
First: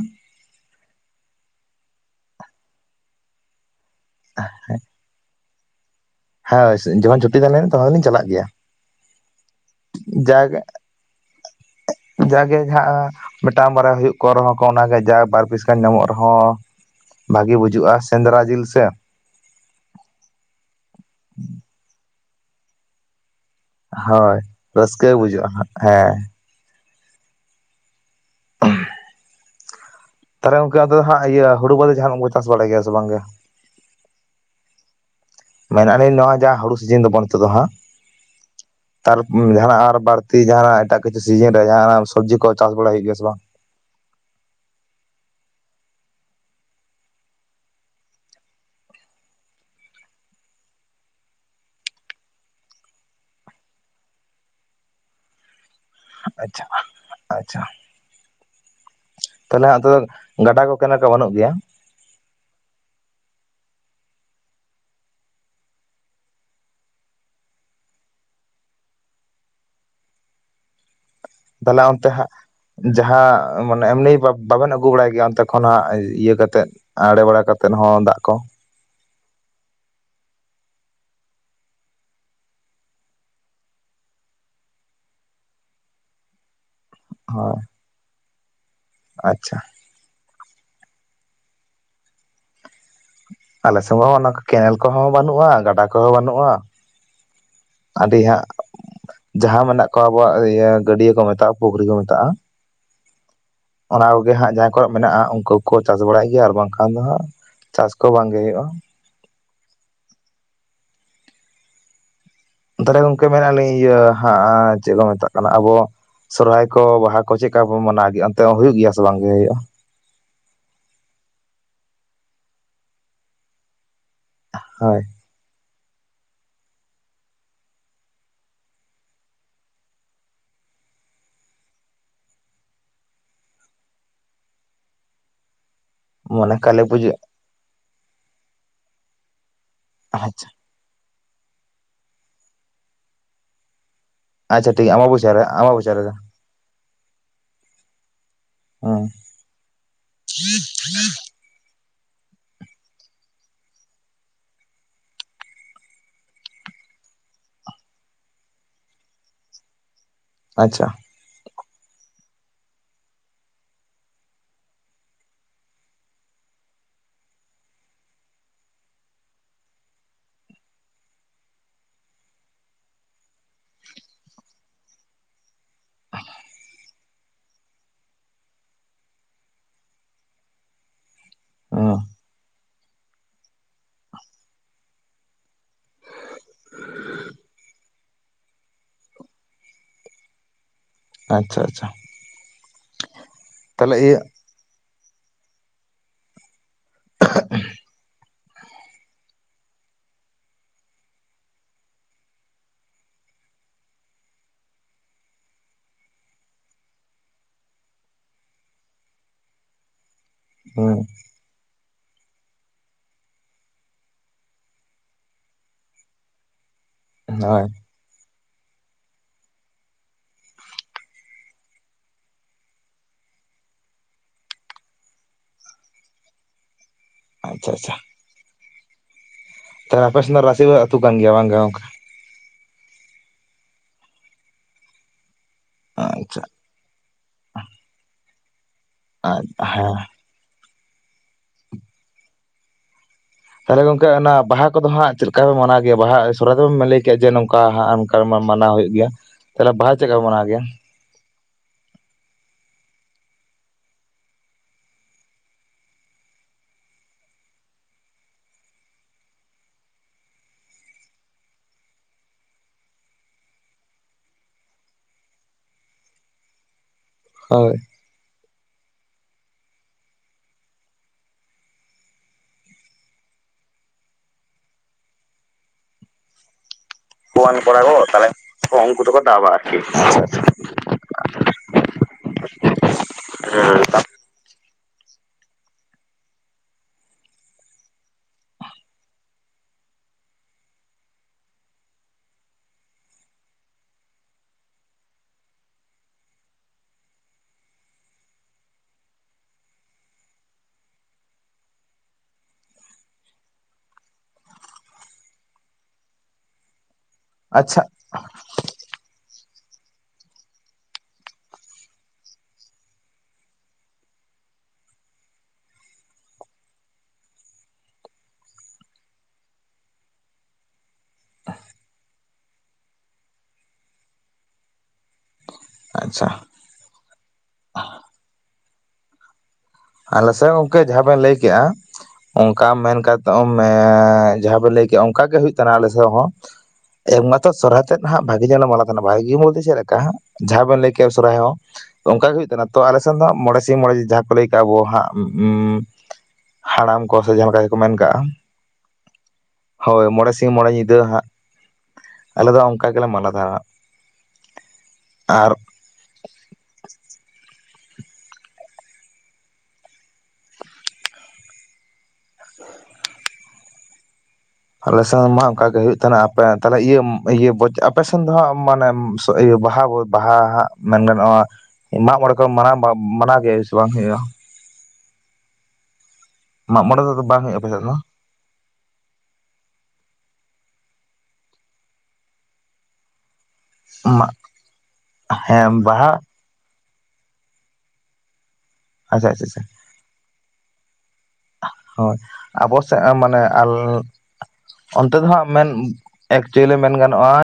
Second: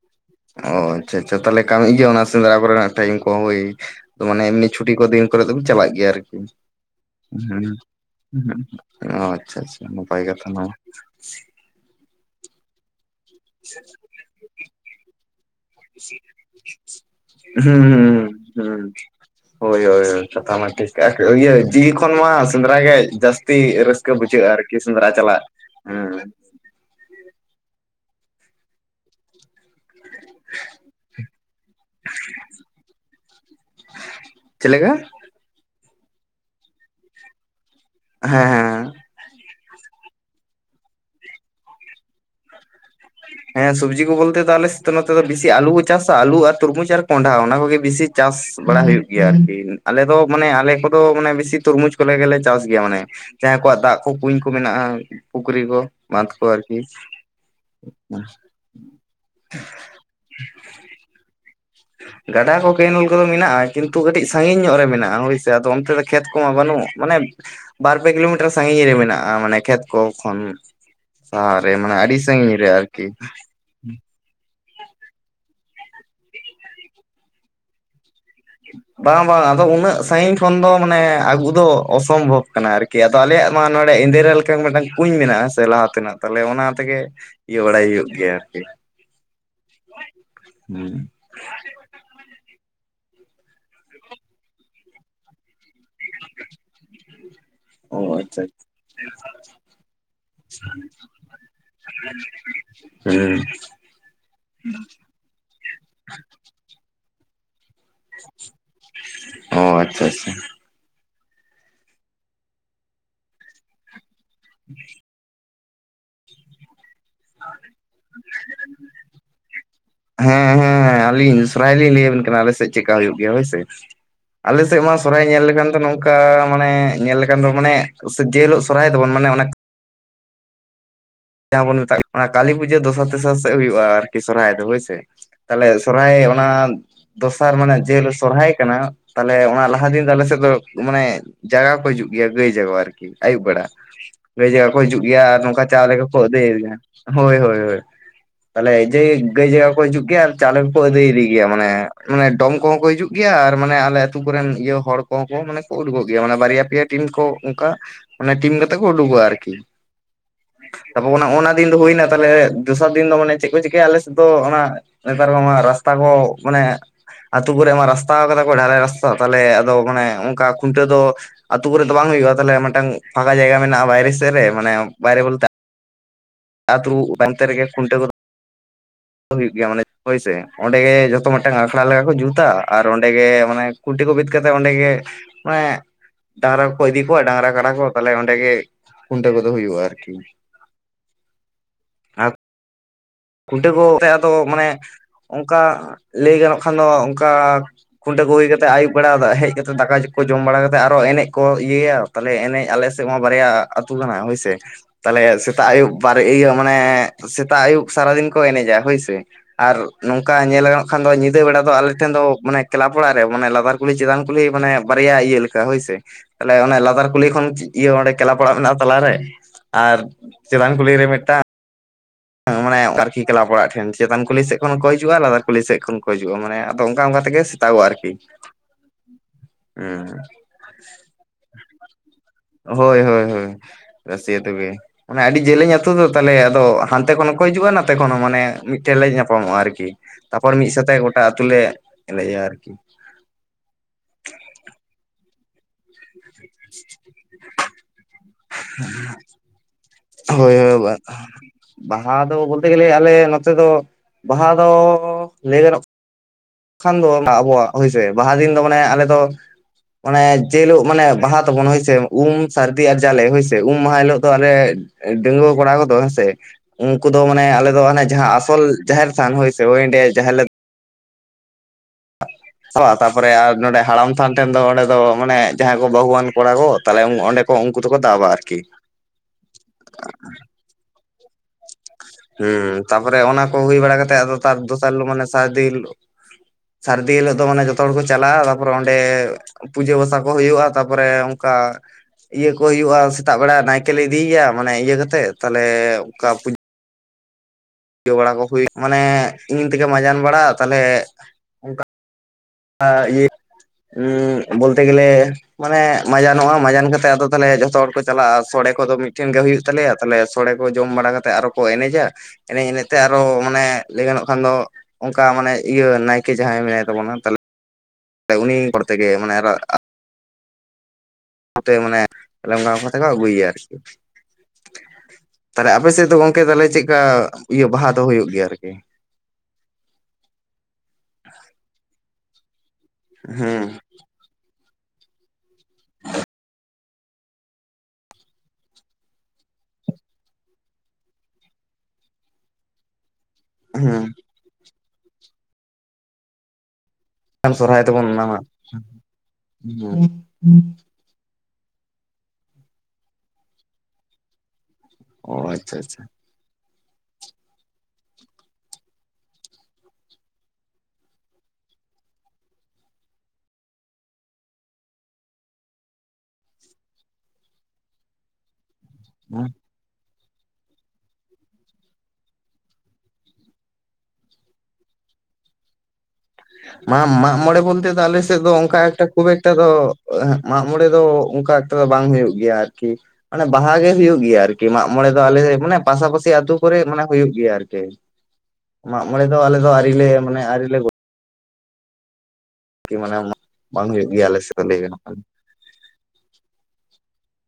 ᱚ ᱟᱪᱪᱷᱟ, ᱟᱪᱪᱷᱟ ᱛᱟᱦᱚᱞᱮ ᱠᱟᱹᱢᱤ ᱤᱭᱟᱹ ᱚᱱᱟ ᱥᱮᱸᱫᱽᱨᱟ ᱠᱚᱨᱮ ᱴᱟᱭᱤᱢ ᱠᱚ, ᱢᱟᱱᱮ ᱮᱢᱱᱤ ᱪᱷᱩᱴᱤ ᱪᱷᱩᱴᱤ ᱠᱚ ᱫᱤᱱ ᱠᱚᱨᱮ ᱫᱚ ᱠᱚ ᱪᱟᱞᱟᱜ ᱜᱮᱭᱟ᱾ ᱟᱨᱠᱤ ᱦᱮᱸ ᱡᱚᱠᱷᱚᱱ ᱪᱷᱩᱴᱤ ᱛᱟᱦᱮᱸ ᱦᱮᱸ ᱞᱮᱱᱟ᱾ ᱛᱚᱠᱷᱚᱱ ᱫᱚᱞᱤᱧ ᱪᱟᱞᱟᱜ ᱜᱮᱭ-ᱟ᱾ ᱦᱮᱸ, ᱟᱪᱪᱷᱟ, ᱟᱪᱪᱷᱟ, ᱱᱟᱯᱟᱭ ᱠᱟᱛᱷᱟ ᱚᱱᱟ ᱡᱟᱜᱮ ᱦᱚᱸ᱾ ᱡᱟᱜᱮ ᱡᱟᱦᱟᱸ ᱢᱤᱫᱴᱟᱝ ᱵᱟᱨᱭ-ᱟ ᱾ᱦᱩᱭᱩᱜ ᱠᱟᱱ ᱨᱮ-ᱦᱚᱸ ᱠᱚ ᱚᱱᱟᱜᱮ ᱡᱟ ᱜᱮ ᱵᱟᱨ ᱯᱤᱥ ᱜᱟᱱ ᱧᱟᱢᱚᱜ ᱨᱮ-ᱦᱚᱸ᱾ ᱵᱷᱟᱜᱤ ᱦᱩᱸ, ᱵᱩᱡᱩᱜᱼᱟ ᱥᱮᱸᱫᱽᱨᱟ ᱦᱩᱸ, ᱡᱤᱞ ᱦᱩᱸ ᱥᱮ ᱦᱩᱸ ᱦᱳᱭ ᱦᱳᱭ ᱦᱳᱭ ᱠᱟᱛᱷᱟ ᱢᱟ ᱴᱷᱤᱠ ᱤᱭᱟᱹ ᱡᱤᱞᱤ ᱠᱷᱚᱱ ᱢᱟ ᱥᱮᱸᱫᱽᱨᱟ ᱜᱮ ᱡᱟᱹᱥᱛᱤ ᱡᱟᱹᱥᱛᱤ ᱨᱟᱹᱥᱠᱟᱹ ᱦᱳᱭ ᱵᱩᱡᱷᱟᱹᱜᱼᱟ ᱟᱨᱠᱤ ᱥᱮᱸᱫᱽᱨᱟ ᱨᱟᱹᱥᱠᱟᱹ ᱪᱟᱞᱟᱜ ᱵᱩᱡᱷᱟᱹᱜᱼᱟ ᱦᱟᱸᱜ ᱦᱮᱸ, [unintelligible] ᱛᱟᱦᱚᱞᱮ ᱜᱚᱝᱠᱮ ᱟᱫᱚ ᱦᱟᱸᱜ ᱤᱭᱟᱹ ᱦᱩᱲᱩ ᱵᱟᱫᱮ ᱡᱟᱦᱟᱱᱟᱜ ᱠᱚ ᱪᱟᱥ ᱵᱟᱲᱟᱭ ᱜᱮᱭᱟ ᱥᱮ ᱵᱟᱝ ᱜᱮ? ᱪᱮᱫ ᱞᱮᱠᱟ, ᱢᱮᱱ ᱟᱹᱞᱤᱧ ᱱᱚᱣᱟ ᱡᱟ ᱡᱟᱦᱟᱸ ᱦᱩᱲᱩ ᱥᱤᱡᱤᱱ ᱛᱟᱵᱚᱱ ᱱᱤᱛᱚᱜ ᱫᱚ ᱦᱟᱸᱜ, ᱦᱮᱸᱻ ᱛᱟᱨ ᱡᱟᱦᱟᱱᱟᱜ ᱟᱨ ᱵᱟᱹᱲᱛᱤ ᱱᱟᱜ ᱮᱴᱟᱜ ᱠᱤᱪᱷᱩ ᱥᱤᱡᱤᱱ ᱨᱮ ᱡᱟᱦᱟᱸᱱᱟ ᱥᱚᱵᱡᱤ ᱠᱚ ᱪᱟᱥ ᱵᱟᱲᱟᱭ ᱦᱩᱭᱩᱜ ᱜᱮᱭᱟ ᱥᱮ ᱵᱟᱝ? ᱦᱮᱸ ᱥᱚᱵᱽᱡᱤ ᱠᱚ ᱵᱚᱞᱛᱮ ᱫᱚ ᱟᱞᱮ ᱥᱤᱫ ᱱᱚᱛᱮ ᱫᱚ ᱵᱮᱥᱤ ᱟᱞᱩ ᱠᱚ ᱪᱟᱥᱟ ᱟᱞᱩ ᱟᱨ ᱛᱩᱨᱢᱩᱡᱽ ᱟᱨ ᱠᱚᱸᱰᱷᱟ ᱚᱱᱟ ᱠᱚᱜᱮ ᱵᱤᱥᱤ ᱪᱟᱥ ᱵᱟᱲᱟ ᱦᱩᱭᱩᱜ ᱜᱮᱭᱟ ᱟᱨᱠᱤ ᱟᱞᱮ ᱫᱚ ᱢᱟᱱᱮ ᱟᱞᱮ ᱠᱚᱫᱚ ᱢᱟᱱᱮ ᱵᱮᱥᱤ ᱛᱚᱨᱢᱩᱡᱽ ᱠᱚᱨᱮ ᱜᱮᱞᱮ ᱪᱟᱥ ᱜᱮᱭᱟ, ᱢᱟᱱᱮ ᱡᱟᱦᱟᱸᱭ ᱠᱚᱣᱟᱜ ᱫᱟᱜ ᱠᱚ ᱠᱩᱧ ᱠᱚ ᱢᱮᱱᱟᱜᱼᱟ ᱯᱩᱠᱷᱨᱤ ᱠᱚ ᱵᱟᱸᱫᱷ ᱠᱚ ᱟᱨᱠᱤ, ᱟᱪᱪᱷᱟ᱾ [unintelligible] ᱛᱟᱦᱞᱮ ᱟᱫᱚ ᱜᱟᱰᱟ ᱠᱚ ᱠᱮᱱᱮᱞ ᱠᱚ ᱵᱟᱹᱱᱩᱜ ᱜᱮᱭᱟ᱾ ᱜᱟᱰᱟ ᱠᱚ ᱠᱮᱱᱮᱞ ᱠᱚᱫᱚ ᱢᱮᱱᱟᱜ-ᱟ ᱠᱤᱱᱛᱩ ᱠᱟᱹᱴᱤᱡ ᱥᱟᱺᱜᱤᱧ ᱧᱚᱜ ᱨᱮ ᱢᱮᱱᱟᱜ-ᱟ, ᱦᱳᱭᱥᱮ ᱟᱫᱚ ᱚᱱᱛᱮ ᱫᱚ ᱠᱷᱮᱛ ᱠᱚᱢᱟ ᱵᱟᱹᱱᱩᱜ ᱢᱟᱱᱮ ᱵᱟᱨ ᱯᱮ ᱠᱤᱞᱳᱢᱤᱴᱟᱨ ᱥᱟᱺᱜᱤᱧ ᱨᱮ ᱢᱮᱱᱟᱜ-ᱟ ᱢᱟᱱᱮ ᱠᱷᱮᱛ ᱠᱚ ᱠᱷᱚᱱ, ᱥᱟᱦᱟᱨᱮ ᱛᱟᱦᱚᱞᱮ ᱢᱟᱱᱮ ᱚᱱᱛᱮ ᱟᱹᱰᱤ ᱦᱟᱸᱜ ᱥᱟᱺᱜᱤᱧ ᱨᱮ ᱟᱨᱠᱤ ᱾ ᱡᱟᱦᱟᱸ ᱢᱟᱱᱮ ᱮᱢᱱᱤ ᱵᱟᱵᱮᱱ ᱟᱹᱜᱩ ᱵᱟᱲᱟᱭ ᱜᱮᱭᱟ ᱚᱱᱛᱮ ᱠᱷᱚᱱ ᱦᱟᱸᱜ ᱤᱭᱟᱹ ᱠᱟᱛᱮᱫ ᱟᱲᱮ ᱵᱟᱲᱟ ᱠᱟᱛᱮᱫ ᱦᱚᱸ ᱫᱟᱜ ᱠᱚ᱾ [unintelligible] ᱵᱟᱝ ᱵᱟᱝ ᱟᱫᱚ ᱩᱱᱟᱹᱜ ᱥᱟᱺᱜᱤᱧ ᱠᱷᱚᱱ ᱫᱚ ᱢᱟᱱᱮ ᱟᱹᱜᱩ ᱫᱚ ᱚᱥᱚᱢᱵᱷᱚᱵ ᱠᱟᱱᱟ ᱟᱨᱠᱤ ᱟᱫᱚ ᱟᱞᱮᱭᱟᱜ ᱢᱟ ᱱᱚᱰᱮ ᱤᱱᱫᱮᱨᱮᱞ ᱢᱤᱫᱴᱟᱝ ᱠᱩᱧ ᱢᱮᱱᱟᱜᱼᱟ ᱦᱮᱸᱥᱮ ᱞᱟᱦᱟ ᱛᱮᱱᱟᱜ ᱛᱟᱦᱚᱞᱮ ᱚᱱᱟ ᱛᱮᱜᱮ ᱦᱳᱭ ᱤᱭᱟᱹ ᱵᱟᱲᱟᱭ ᱦᱩᱭᱩᱜ ᱜᱮᱭᱟ ᱟᱨᱠᱤ᱾ ᱟᱪᱪᱷᱟ᱾ ᱦᱩᱸ ᱟᱞᱮ ᱥᱮᱫ ᱦᱚᱸ ᱚᱱᱟ ᱠᱮᱱᱮᱞ ᱠᱚᱦᱚᱸ ᱵᱟᱹᱱᱩᱜᱼᱟ ᱜᱟᱰᱟ ᱠᱚᱦᱚᱸ ᱵᱟᱹᱱᱩᱜᱼᱟ᱾ ᱚ ᱟᱹᱰᱤ ᱟᱪᱪᱷᱟ ᱦᱟᱸᱜ ᱡᱟᱦᱟᱸ ᱢᱮᱱᱟᱜ ᱠᱚᱣᱟ ᱟᱵᱚᱣᱟᱜ ᱜᱟᱹᱰᱭᱟᱹ ᱠᱚ ᱢᱮᱛᱟᱜᱼᱟ ᱯᱩᱠᱷᱨᱤ ᱠᱚ ᱢᱮᱛᱟᱜᱼᱟ᱾ ᱦᱩᱸ, ᱚᱱᱟ ᱠᱚᱜᱮ ᱦᱟᱸᱜ ᱡᱟᱦᱟᱸᱭ ᱠᱚᱨᱮ ᱢᱮᱱᱟᱜᱼᱟ ᱩᱱᱠᱩᱠᱚ ᱪᱟᱥ ᱵᱟᱲᱟᱭᱮᱫ ᱜᱮᱭᱟ ᱟᱨ ᱵᱟᱝᱠᱷᱟᱱ ᱫᱚ ᱦᱟᱸᱜ ᱪᱟᱥ ᱠᱚ ᱵᱟᱝᱜᱮ ᱦᱩᱭᱩᱜᱼᱟ᱾ ᱚᱸ ᱟᱪᱪᱷᱟ ᱟᱪᱪᱷᱟ᱾ ᱛᱟᱦᱚᱞᱮ ᱜᱚᱝᱠᱮ ᱢᱮᱱᱮ ᱟᱹᱞᱤᱧ ᱤᱭᱟᱹ ᱦᱟᱸ ᱪᱮᱫ ᱠᱚ ᱢᱮᱛᱟᱜ, ᱠᱟᱱᱟ ᱟᱵᱚ ᱥᱚᱨᱚᱦᱟᱭ ᱠᱚ ᱵᱟᱦᱟ ᱠᱚ ᱪᱮᱫ ᱠᱟ ᱵᱚᱱ ᱢᱟᱱᱟᱣ ᱜᱮᱭᱟ ᱚᱱᱛᱮ ᱦᱚᱸ ᱦᱩᱭᱩᱜ ᱜᱮᱭᱟ ᱥᱮ ᱵᱟᱝ ᱜᱮ ᱦᱩᱭᱩᱜᱼᱟ? ᱦᱮᱸ ᱦᱮᱸ ᱦᱮᱸ ᱟᱹᱞᱤᱧ ᱥᱚᱨᱦᱟᱭᱞᱤᱧ ᱞᱟᱹᱭ ᱟᱵᱤᱱ ᱠᱟᱱᱟ ᱟᱞᱮ ᱥᱮᱫ ᱪᱮᱫᱠᱟ ᱦᱩᱭᱩᱜ ᱜᱮᱭᱟ ᱦᱳᱭᱥᱮ, ᱟᱞᱮ ᱥᱮᱫ ᱢᱟ ᱦᱳᱭ ᱥᱚᱨᱦᱟᱭ ᱧᱮᱞ ᱞᱮᱠᱷᱟᱱ ᱛᱚ ᱱᱚᱝ ᱱᱚᱝᱠᱟ ᱢᱟᱱᱮ ᱧᱮᱞ ᱞᱮᱠᱷᱟᱱ ᱫᱚ ᱢᱟᱱᱮ ᱡᱮ ᱦᱤᱞᱳᱜ ᱥᱚᱨᱦᱟᱭ ᱛᱟᱵᱚᱱ ᱢᱟᱱᱮ ᱚᱱᱟ ᱡᱟᱦᱟᱸ ᱵᱚᱱ ᱢᱮᱛᱟᱜ ᱠᱟᱱᱟ ᱠᱟᱹᱞᱤ ᱯᱩᱡᱟᱹ ᱫᱚᱥᱟᱨ ᱛᱮᱥᱟᱨ ᱥᱮᱫ ᱦᱩᱭᱩᱜ-ᱟ ᱟᱨᱠᱤ ᱥᱚᱨᱦᱟᱭ ᱫᱚ ᱦᱳᱭᱥᱮ, ᱛᱟᱦᱚᱞᱮ ᱥᱚᱨᱦᱟᱭ ᱚᱱᱟ ᱢᱟᱱᱮ ᱠᱟᱞᱤ ᱯᱩᱡᱟᱹ ᱫᱚᱥᱟᱨ ᱢᱟᱱᱮ ᱡᱮ ᱦᱤᱞᱳᱜ ᱥᱚᱨᱦᱟᱭ ᱠᱟᱱᱟ ᱛᱟᱦᱚᱞᱮ ᱚᱱᱟ ᱞᱟᱦᱟ ᱫᱤᱱ ᱟᱞᱮ ᱥᱮᱫ ᱟᱪᱪᱷᱟ ᱫᱚ ᱢᱟᱱᱮ ᱡᱟᱜᱟᱣ ᱠᱚ ᱦᱤᱡᱩᱜ ᱜᱮᱭᱟ ᱜᱟᱹᱭ ᱡᱟᱜᱟᱣ ᱟᱨᱠᱤ ᱟᱹᱭᱩᱵ ᱵᱮᱲᱟ᱾ ᱜᱟᱹᱭ ᱡᱟᱜᱟᱣ ᱟᱪᱪᱷᱟ ᱠᱚ ᱴᱷᱤᱠ ᱦᱤᱡᱩᱜ ᱜᱮᱭᱟ ᱟᱢᱵᱟᱵᱟᱹᱥᱭᱟᱹ ᱟᱨ ᱨᱮ ᱱᱚᱝᱠᱟ ᱟᱢᱵᱟᱵᱟᱹᱥᱭᱟᱹ ᱪᱟᱣᱞᱮ ᱨᱮ ᱠᱚ ᱟᱹᱫᱟᱹᱭ ᱦᱳᱭ ᱦᱳᱭ ᱦᱳᱭ ᱛᱟᱦᱚᱞᱮ ᱦᱩᱸ ᱡᱮ ᱜᱟᱹᱭ ᱡᱟᱜᱟᱣ ᱠᱚ ᱦᱤᱡᱩᱜ ᱜᱮᱭᱟ ᱟᱨ ᱪᱟᱣᱞᱮ ᱠᱚᱠᱚ ᱟᱹᱫᱟᱹᱭ ᱤᱫᱤ ᱜᱮᱭᱟ ᱢᱟᱱᱮ ᱢᱟᱱᱮ ᱰᱚᱢ ᱠᱚᱦᱚᱸ ᱠᱚ ᱦᱤᱡᱩᱜ ᱜᱮᱭᱟ ᱟᱨ ᱢᱟᱱᱮ ᱟᱞᱮ ᱟᱹᱛᱩ ᱠᱚᱨᱮᱱ ᱤᱭᱟᱹ ᱦᱚᱲ ᱠᱚᱦᱚᱸ ᱠᱚ ᱢᱟᱱᱮ ᱠᱚ ᱩᱰᱩᱠᱚᱜ ᱜᱮᱭᱟ ᱢᱟᱱᱮ ᱵᱟᱨᱭᱟ ᱯᱮᱭᱟ ᱴᱤᱢ ᱠᱚ ᱚᱱᱠᱟ ᱢᱟᱱᱮ ᱴᱤᱢ ᱠᱟᱛᱮ ᱠᱚ ᱩᱰᱩᱜᱼᱟ ᱟᱨᱠᱤ᱾ ᱟᱪᱪᱷᱟ᱾ ᱛᱟᱯᱚᱨ ᱚᱱᱟ ᱚᱱᱟ ᱫᱤᱱ ᱫᱚ ᱦᱩᱭᱱᱟ ᱛᱟᱦᱚᱞᱮ ᱫᱚᱥᱟᱨ ᱫᱤᱱ ᱫᱚ ᱢᱟᱱᱮ ᱪᱮᱫ ᱠᱚ ᱪᱤᱠᱟᱹᱭᱟ ᱟᱞᱮ ᱥᱮᱫ ᱫᱚ ᱚᱱᱟ ᱱᱮᱛᱟᱨ ᱠᱚ ᱢᱟ ᱨᱟᱥᱛᱟ ᱠᱚ ᱢᱟᱱᱮ ᱟᱛᱩ ᱠᱚᱨᱮᱜ ᱢᱟ ᱨᱟᱥᱛᱟᱣ ᱠᱟᱫᱟ ᱠᱚ ᱰᱷᱟᱞᱟᱭ ᱨᱟᱥᱛᱟ ᱛᱟᱦᱚᱞᱮ ᱟᱫᱚ ᱢᱟᱱᱮ ᱚᱝᱠᱟ ᱠᱷᱩᱱᱴᱟᱹᱣ ᱫᱚ ᱟᱛᱩ ᱠᱚᱨᱮᱫ ᱫᱚ ᱵᱟᱝ ᱦᱩᱭᱩᱜᱼᱟ ᱛᱟᱦᱚᱞᱮ ᱢᱤᱫᱴᱟᱝ ᱯᱷᱟᱸᱠᱟ ᱡᱟᱭᱜᱟ ᱢᱮᱱᱟᱜᱼᱟ ᱵᱟᱭᱨᱮ ᱥᱮᱫ ᱨᱮ ᱢᱟᱱᱮ ᱵᱟᱭᱨᱮ ᱵᱚᱞᱛᱮ ᱟᱹᱛᱩ ᱯᱟᱱᱛᱮ ᱨᱮᱜᱮ ᱠᱷᱩᱱᱴᱟᱹᱣ ᱠᱚᱫᱚ ᱦᱩᱭᱩᱜ ᱜᱮᱭᱟ ᱢᱟᱱᱮ ᱦᱳᱭ ᱥᱮ ᱚᱸᱰᱮ ᱜᱮ ᱡᱚ ᱛᱚ ᱢᱤᱫᱴᱟᱝ ᱟᱠᱷᱲᱟ ᱦᱩᱸ ᱞᱮᱠᱟ ᱠᱚ ᱡᱩᱛᱟ ᱟᱨ ᱚᱸᱰᱮ ᱜᱮ ᱢᱟᱱᱮ ᱠᱷᱩᱱᱴᱤ ᱠᱚ ᱵᱤᱫ ᱠᱟᱛᱮ ᱚᱸᱰᱮ ᱜᱮ ᱢᱟᱱᱮ ᱰᱟᱝᱨᱟ ᱠᱚ ᱠᱚ ᱤᱫᱤ ᱠᱚᱣᱟ ᱰᱟᱝᱨᱟ ᱠᱟᱰᱟ ᱠᱚ ᱛᱟᱦᱚᱞᱮ ᱚᱸᱰᱮ ᱜᱮ ᱠᱷᱩᱱᱴᱟᱹᱣ ᱠᱚᱫᱚ ᱦᱩᱭᱩᱜᱼᱟ ᱟᱨᱠᱤ᱾ ᱟᱪᱪᱷᱟ ᱟᱪᱪᱷᱟ᱾ ᱟᱨ ᱠᱷᱩᱱᱴᱟᱹᱣ ᱠᱚ ᱛᱟᱦᱚᱞᱮ ᱛᱮ ᱤᱭᱟᱹ ᱟᱫᱚ ᱢᱟᱱᱮ ᱚᱝᱠᱟ ᱞᱟᱹᱭ ᱜᱟᱱᱚᱜ ᱠᱷᱟᱱ ᱫᱚ ᱚᱝᱠᱟ ᱠᱷᱩᱱᱴᱟᱹᱣ ᱠᱚ ᱦᱩᱭ ᱠᱟᱛᱮ ᱟᱹᱭᱩᱵ ᱵᱮᱲᱟ ᱦᱮᱡ ᱠᱟᱛᱮ ᱫᱟᱠᱟ ᱠᱚ ᱡᱚᱢ ᱵᱟᱲᱟ ᱠᱟᱛᱮᱫ ᱟᱨᱚ ᱮᱱᱮᱡ ᱠᱚ ᱤᱭᱟᱹᱭᱟ, ᱛᱟᱦᱚᱞᱮ ᱮᱱᱮᱡ ᱟᱞᱮ ᱥᱮᱜ ᱢᱟ ᱵᱟᱨᱭᱟ ᱟᱛᱩ ᱠᱟᱱᱟ ᱦᱳᱭᱥᱮ, ᱛᱟᱦᱚᱞᱮ ᱥᱮᱛᱟᱜ ᱟᱭᱩᱵ ᱵᱟᱨ ᱤᱭᱟᱹ ᱢᱟᱱᱮ ᱥᱮᱛᱟᱜ ᱟᱭᱩᱵ ᱥᱟᱨᱟ ᱫᱤᱱ ᱠᱚ ᱮᱱᱮᱡᱟ ᱦᱳᱭᱥᱮ, ᱟᱨ ᱱᱚᱝᱠᱟ ᱧᱮᱞ ᱜᱟᱱᱚᱜ ᱠᱷᱟᱱ ᱦᱩᱸ ᱫᱚ ᱧᱤ ᱫᱟᱹ ᱵᱮᱲᱟ ᱫᱚ ᱟᱞᱮ ᱴᱷᱮᱱ ᱫᱚ ᱢᱟᱱᱮ ᱠᱮᱞᱟᱯ ᱚᱲᱟᱜ ᱨᱮ ᱢᱟᱱᱮ ᱞᱟᱛᱟᱨ ᱠᱩᱞᱦᱤ ᱪᱮᱛᱟᱱ ᱠᱩᱞᱦᱤ ᱢᱟᱱᱮ ᱵᱟᱨᱭᱟ ᱤᱭᱟᱹ ᱞᱮᱠᱟ ᱦᱳᱭᱥᱮ, ᱛᱟᱦᱚᱞᱮ ᱚᱱᱮ ᱞᱟᱛᱟᱨ ᱠᱩᱞᱦᱤ ᱠᱷᱚᱱ ᱦᱳᱭ ᱤᱭᱟᱹ ᱚᱸᱰᱮ ᱠᱮᱞᱟᱯ ᱚᱲᱟᱜ ᱢᱮᱱᱟᱜᱼᱟ ᱛᱟᱞᱟᱨᱮ, ᱟᱨ ᱪᱮᱛᱟᱱ ᱠᱩᱞᱦᱤ ᱨᱮ ᱢᱤᱫᱴᱟᱝ ᱦᱮᱸ ᱢᱟᱱᱮ ᱟᱨᱠᱤ ᱠᱮᱞᱟᱯ ᱚᱲᱟᱜ ᱴᱷᱮᱱ ᱪᱮᱛᱟᱱ ᱠᱩᱞᱦᱤ ᱥᱮᱫ ᱠᱷᱚᱱ ᱦᱚᱸ ᱠᱚ ᱦᱤᱡᱩᱜᱼᱟ, ᱞᱟᱛᱟᱨ ᱠᱩᱞᱦᱤ ᱥᱮᱫ ᱠᱷᱚᱱ ᱠᱚ ᱦᱤᱡᱩᱜᱼᱟ ᱢᱟᱱᱮ ᱟᱫᱚ ᱚᱝᱠᱟ ᱚᱝᱠᱟ ᱛᱮᱜᱮ ᱟᱪᱪᱷᱟ ᱥᱮᱛᱟᱜᱚᱜ-ᱟ ᱟᱪᱪᱷᱟ ᱟᱨᱠᱤ᱾ ᱛᱟᱦᱚᱞᱮ ᱦᱩᱸ ᱟᱯᱮ ᱥᱮᱱ ᱫᱚ ᱨᱟᱥᱤ ᱟᱹᱛᱩ ᱠᱟᱱ ᱜᱮᱭᱟ ᱵᱟᱝ ᱜᱮ ᱜᱚᱝᱠᱮ? ᱦᱳᱭ ᱦᱳᱭ ᱦᱳᱭ, ᱨᱟᱥᱤ ᱟᱹᱛᱩ ᱜᱮ ᱢᱟᱱᱮ ᱟᱹᱰᱤ ᱡᱮᱞᱮᱧ ᱟᱹᱛᱩ ᱫᱚ ᱛᱟᱦᱚᱞᱮ ᱟᱪᱪᱷᱟ ᱟᱫᱚ ᱦᱟ ᱱᱛᱮ ᱠᱷᱚᱱ ᱦᱚᱸ ᱠᱚ ᱦᱤᱡᱩᱜᱼᱟ ᱱᱟᱛᱮ ᱠᱷᱚᱱ ᱦᱚᱸ ᱢᱟᱱᱮ ᱢᱤᱫᱴᱮᱱ ᱞᱮ ᱧᱟᱯᱟᱢᱚᱜᱼᱟ ᱦᱮᱸ ᱟᱨᱠᱤ᱾ ᱛᱟᱯᱚᱨ ᱢᱤᱫ ᱥᱟᱶᱛᱮ ᱜᱚᱴᱟ ᱟᱛᱩᱞᱮ ᱮᱱᱮᱡᱟ ᱟᱨᱠᱤ᱾ ᱛᱟᱦᱚᱞᱮ ᱜᱚᱝᱠᱮ ᱚᱱᱟ ᱵᱟᱦᱟ ᱠᱚᱫᱚ ᱦᱟᱸᱜ ᱪᱮᱫ ᱞᱮᱠᱟ ᱯᱮ ᱢᱟᱱᱟᱣ ᱜᱮᱭᱟ? ᱵᱟᱦᱟ ᱟᱨ ᱥᱚᱦᱨᱟᱭ ᱫᱚᱢ ᱢᱮᱱ ᱞᱟᱹᱭ ᱠᱮᱫ ᱡᱮ ᱱᱚᱝᱠᱟ ᱦᱟᱸᱜ ᱚᱱᱠᱟ ᱢᱟ ᱢᱟᱱᱟᱣ ᱦᱩᱭᱩᱜ ᱜᱮᱭᱟ ᱛᱟᱦᱚᱞᱮ ᱵᱟᱦᱟ ᱪᱮᱫᱠᱟ ᱯᱮ ᱦᱳᱭ ᱢᱟᱱᱟᱣ ᱜᱮᱭᱟ ᱦᱳᱭ᱾ [inaudible] ᱵᱟᱦᱟ ᱫᱚ ᱵᱚᱞᱛᱮ ᱜᱮᱞᱮ ᱟᱞᱮ ᱱᱚᱛᱮ ᱫᱚ, ᱵᱟᱦᱟ ᱫᱚ ᱞᱟᱹᱭ ᱜᱟᱱᱚᱜ ᱠᱷᱟᱱ ᱫᱚ ᱟᱵᱚᱣᱟᱜ ᱦᱳᱭᱥᱮ ᱵᱟᱦᱟ ᱫᱤᱱ ᱫᱚ ᱢᱟᱱᱮ ᱟᱞᱮ ᱫᱚ ᱢᱟᱱᱮ ᱡᱮ ᱦᱮᱞᱳᱜ ᱢᱟᱱᱮ ᱵᱟᱦᱟ ᱛᱟᱵᱚᱱ ᱦᱳᱭ ᱥᱮ ᱩᱢ, ᱥᱟᱹᱨᱫᱤ ᱟᱨ ᱡᱟᱞᱮ ᱦᱳᱭ ᱥᱮ ᱩᱢ ᱢᱟᱦᱟ ᱦᱤᱞᱳᱜ ᱫᱚ ᱟᱞᱮ ᱰᱟᱺᱜᱩᱣᱟᱹ ᱠᱚᱲᱟ ᱠᱚᱫᱚ ᱦᱮᱸ ᱥᱮ, ᱩᱝᱠᱩ ᱫᱚ ᱢᱟᱱᱮ ᱟᱞᱮ ᱦᱳᱭ ᱫᱚ ᱦᱟᱱᱮ ᱡᱟᱦᱟᱸ ᱟᱥᱚᱞ ᱡᱟᱦᱮᱨ ᱛᱷᱟᱱ ᱦᱳᱭ ᱥᱮ ᱤᱳᱭ ᱚᱸᱰᱮ ᱡᱟᱦᱮᱨ ᱞᱮ [unintelligible] ᱛᱟᱯᱚᱨᱮ ᱟᱨ ᱱᱚᱸᱰᱮ ᱦᱟᱲᱟᱢ ᱛᱷᱟᱱ ᱴᱷᱮᱱ ᱫᱚ ᱚᱸᱰᱮ ᱫᱚ ᱢᱟᱱᱮ ᱡᱟᱦᱟᱸᱭ ᱠᱚ ᱵᱟᱹᱦᱩᱣᱟᱱ ᱠᱚᱲᱟ ᱠᱚ ᱛᱟᱦᱚᱞᱮ ᱚᱸᱰᱮ ᱠᱚ ᱩᱝᱠᱩ ᱫᱚᱠᱚ ᱫᱟᱵᱟ ᱟᱨᱠᱤ᱾ ᱦᱩᱸ ᱛᱟᱯᱚᱨᱮ ᱚᱱᱟ ᱠᱚ ᱦᱩᱭ ᱵᱟᱲᱟ ᱠᱟᱛᱮᱜ ᱟᱫᱚ ᱛᱟᱨ ᱫᱚᱥᱟᱨ ᱦᱤᱞᱳᱜ ᱢᱟᱱᱮ ᱥᱟᱨᱫᱤ ᱦᱤᱞᱚᱜ ᱥᱟᱨᱫᱤ ᱦᱤᱞᱚᱜ ᱫᱚ ᱢᱟᱱᱮ ᱡᱚᱛᱚ ᱦᱚᱲ ᱠᱚ ᱪᱟᱞᱟᱜᱼᱟ ᱛᱟᱨᱯᱚᱨᱮ ᱚᱸᱰᱮ ᱯᱩᱡᱟᱹ ᱯᱟᱥᱟ ᱠᱚ ᱦᱩᱭᱩᱜᱼᱟ ᱛᱟᱯᱚᱨᱮ ᱚᱝᱠᱟ ᱤᱭᱟᱹ ᱠᱚ ᱦᱩᱭᱩᱜᱼᱟ ᱥᱮᱛᱟᱜ ᱵᱮᱲᱟ ᱱᱟᱭᱠᱮᱞᱮ ᱤᱫᱤᱭᱮᱭᱟ ᱢᱟᱱᱮ ᱤᱭᱟᱹ ᱠᱟᱛᱮᱜ ᱛᱟᱦᱚᱞᱮ ᱚᱝᱠᱟ ᱯᱩ ᱡᱟᱹ ᱵᱟᱲᱟ ᱠᱚ ᱦᱩᱭᱩᱜ, ᱢᱟᱱᱮ ᱤᱧ ᱤᱱ ᱛᱮᱜᱮ ᱢᱟᱡᱟᱱ ᱵᱟᱲᱟ ᱛᱟᱦᱚᱞᱮ ᱟᱻ ᱤᱭᱟᱹ, ᱩᱸᱻ ᱵᱚᱞᱛᱮ ᱜᱮᱞᱮ ᱢᱟᱱᱮ ᱢᱟᱡᱟᱱᱚᱜᱼᱟ ᱢᱟᱡᱟᱱ ᱠᱟᱛᱮ ᱟᱫᱚ ᱛᱟᱦᱚᱞᱮ ᱡᱷᱚᱛᱚ ᱟᱪᱪᱷᱟ ᱦᱚᱲ ᱠᱚ ᱪᱟᱞᱟᱜᱼᱟ ᱥᱚᱲᱮ ᱠᱚᱫᱚ ᱢᱤᱫ ᱴᱷᱮᱱ ᱜᱮ ᱦᱩᱭᱩᱜ ᱛᱟᱞᱮᱭᱟ, ᱛᱟᱦᱚᱞᱮ ᱥᱚᱲᱮ ᱠᱚ ᱡᱚᱢ ᱵᱟᱲᱟ ᱠᱟᱛᱮ ᱟᱨᱚ ᱠᱚ ᱮᱱᱮᱡᱟ, ᱮᱱᱮᱡ ᱮᱱᱮᱡᱛᱮ ᱟᱨᱚ ᱢᱟᱱᱮ ᱞᱟᱹᱭ ᱜᱟᱱᱚᱜ ᱠᱷᱟᱱ ᱫᱚ ᱚᱝᱠᱟ ᱢᱟᱱᱮ ᱤᱭᱟᱹ ᱱᱟᱭᱠᱮ ᱡᱟᱦᱟᱸᱭ ᱢᱮᱱᱟᱭ ᱛᱟᱵᱚᱱᱟ ᱛᱟᱦᱚ ᱞᱮ ᱩᱱᱤ [unintelligible] ᱛᱮ ᱜᱮ ᱢᱟᱱᱮ ᱟᱨᱚ [unintelligible] ᱢᱟᱱᱮ, ᱚᱝᱠᱟ ᱚᱝᱠᱟ ᱛᱮ ᱠᱚ ᱟᱹᱜᱩᱭᱟ ᱟᱨᱠᱤ᱾ ᱛᱟᱦᱭᱞᱮ ᱟᱯᱮ ᱥᱮᱫ ᱫᱚ ᱟᱪᱪᱷᱟ ᱜᱚᱝᱠᱮ ᱛᱟᱦᱚᱞᱮ ᱪᱮᱫᱠᱟ ᱤᱭᱟᱹ ᱵᱟᱦᱟ ᱫᱚ ᱦᱩᱭᱩᱜ ᱜᱮᱭᱟ ᱟᱨᱠᱤ? ᱟᱞᱮ ᱥᱮᱜ ᱜᱚᱝᱠᱮ ᱡᱟᱦᱟᱸ ᱵᱮᱱ ᱞᱟᱹᱭ ᱠᱮᱜᱼᱟ, ᱚᱝᱠᱟ ᱢᱮᱱ ᱠᱟᱛᱮ ᱦᱮᱸ [inaudible] ᱡᱟᱦᱟᱸ ᱵᱮᱱ ᱞᱟᱹᱭ ᱠᱮᱜᱼᱟ ᱚᱝᱠᱟ ᱜᱮ ᱦᱩᱭᱩᱜ ᱛᱟᱦᱮᱸᱱᱟ ᱟᱞᱮ ᱥᱮᱫ ᱦᱚᱸ, ᱮᱠ ᱢᱟᱛᱚ ᱥᱚᱨᱦᱟᱭ ᱛᱮᱫ ᱦᱟᱸᱜ ᱵᱷᱟᱹᱜᱤ [inaudible] ᱛᱟᱦᱮᱸᱱᱟ ᱵᱷᱟᱹᱜᱤ ᱵᱚᱞᱛᱮ ᱪᱮᱫ ᱞᱮᱠᱟ ᱦᱟᱸᱜ, ᱡᱟᱦᱟᱸ ᱵᱮᱱ ᱞᱟᱹᱭ ᱠᱮ ᱥᱚᱨᱦᱟᱭ ᱦᱚᱸ ᱚᱱᱠᱟ ᱜᱮ ᱦᱩᱭᱩᱜ ᱠᱟᱱᱟ ᱛᱚ ᱟᱞᱮ ᱥᱮᱱ ᱫᱚ ᱢᱚᱬᱮ ᱥᱤᱧ ᱢᱚᱬᱮ ᱡᱟᱦᱟᱸ ᱠᱚ ᱞᱟᱹᱭ ᱟᱵᱚ ᱦᱟᱸᱜ ᱦᱟᱲᱟᱢ ᱠᱚ ᱥᱮ ᱡᱟᱦᱟᱸ ᱦᱮᱸ ᱞᱮᱠᱟ ᱠᱚ ᱥᱚᱨᱦᱟᱭ ᱢᱮᱱ ᱛᱮᱵᱚᱱ ᱟᱠᱟᱜᱼᱟ ᱢᱟᱱᱟᱣᱟ ᱦᱳᱭ ᱦᱮᱸ ᱢᱚᱬᱮ ᱥᱤᱧ ᱢᱚᱬᱮ ᱧᱤᱫᱟᱹ ᱦᱟᱸᱜ ᱟᱞᱮ ᱫᱚ ᱚᱱᱠᱟ ᱜᱮᱞᱮ ᱢᱟᱞᱟ ᱫᱷᱟᱨᱟ ᱾ ᱚ ᱟᱪᱪᱷᱟ ᱟᱪᱪᱷᱟ ᱾ ᱟᱞᱮ ᱥᱮᱱ ᱢᱟ ᱚᱱᱠᱟ ᱜᱮ ᱦᱩᱭᱩᱜᱱᱟ ᱟᱯᱮ ᱛᱟᱦᱚᱞᱮ ᱤᱭᱟᱹ ᱤᱭᱟᱹ ᱟᱯᱮᱥᱮᱱ ᱫᱚ ᱦᱟᱸᱜ ᱢᱟᱱᱮ ᱤᱭᱟᱹ ᱵᱟᱦᱟ ᱵᱷᱚᱨ ᱵᱟᱦᱟ ᱦᱟᱸᱜ ᱢᱮᱱ ᱜᱟᱱᱚᱜᱼᱟ ᱢᱟᱜ ᱢᱚᱬᱮ ᱠᱚ ᱢᱟᱱᱟᱣ ᱢᱟᱱᱟᱣ ᱜᱮᱭᱟᱥᱮ ᱵᱟᱝ ᱦᱩᱭᱩᱜᱼᱟ ᱾ ᱢᱟᱜ ᱢᱟ ᱢᱚᱬᱮ ᱫᱚ ᱢᱟᱜ ᱵᱟᱝ ᱦᱩᱭᱩᱜᱼᱟ ᱢᱚᱬᱮ ᱟᱯᱮ ᱵᱚᱞᱛᱮ ᱫᱚ ᱟᱞᱮ ᱥᱮᱫ ᱥᱮᱫ ᱫᱚ ᱚᱱᱠᱟ ᱮᱠᱴᱟ ᱠᱷᱩᱵ ᱮᱠᱴᱟ ᱫᱚ ᱢᱟᱜ ᱢᱚᱬᱮ ᱫᱚ ᱚᱱᱠᱟ ᱮᱠᱴᱟ ᱫᱚ ᱵᱟᱝ ᱦᱩᱭᱩᱜ ᱜᱮᱭᱟ ᱟᱨᱠᱤ ᱾ ᱢᱟᱱᱮ ᱵᱟᱦᱟ ᱜᱮ ᱦᱩᱭᱩᱜ ᱜᱮᱭᱟ ᱟᱨᱠᱤ ᱢᱟᱜ ᱢᱚᱬᱮ ᱫᱚ ᱟᱞᱮ ᱢᱟᱱᱮ ᱦᱮᱸ ᱵᱟᱦᱟ ᱯᱟᱥᱟᱯᱟᱥᱤ ᱟᱹᱛᱩ ᱠᱚᱨᱮ ᱢᱟᱱᱮ ᱦᱩᱭᱩᱜ ᱜᱮᱭᱟ ᱟᱨᱠᱤ ᱢᱟᱜ ᱢᱚᱬᱮ ᱫᱚ ᱟᱞᱮ ᱫᱚ ᱟᱹᱣᱨᱤ ᱞᱮ ᱢᱟᱱᱮ ᱟᱹᱣᱨᱤ ᱦᱚᱭ ᱟᱵᱚ ᱥᱮᱫ ᱢᱟᱱᱮ ᱵᱟᱝ ᱦᱩᱭᱩᱜ ᱜᱮᱭᱟ ᱟᱞᱮ ᱥᱮᱫ ᱫᱚ ᱞᱟᱹᱭ ᱜᱟᱱᱚᱜ ᱠᱷᱟᱱ ᱚᱱᱛᱮ ᱫᱚ ᱦᱟᱸᱜ ᱢᱮᱱ ᱮᱠᱪᱩᱭᱮᱞᱤ ᱢᱮᱱ ᱜᱟᱱᱚᱜᱼᱟ ᱾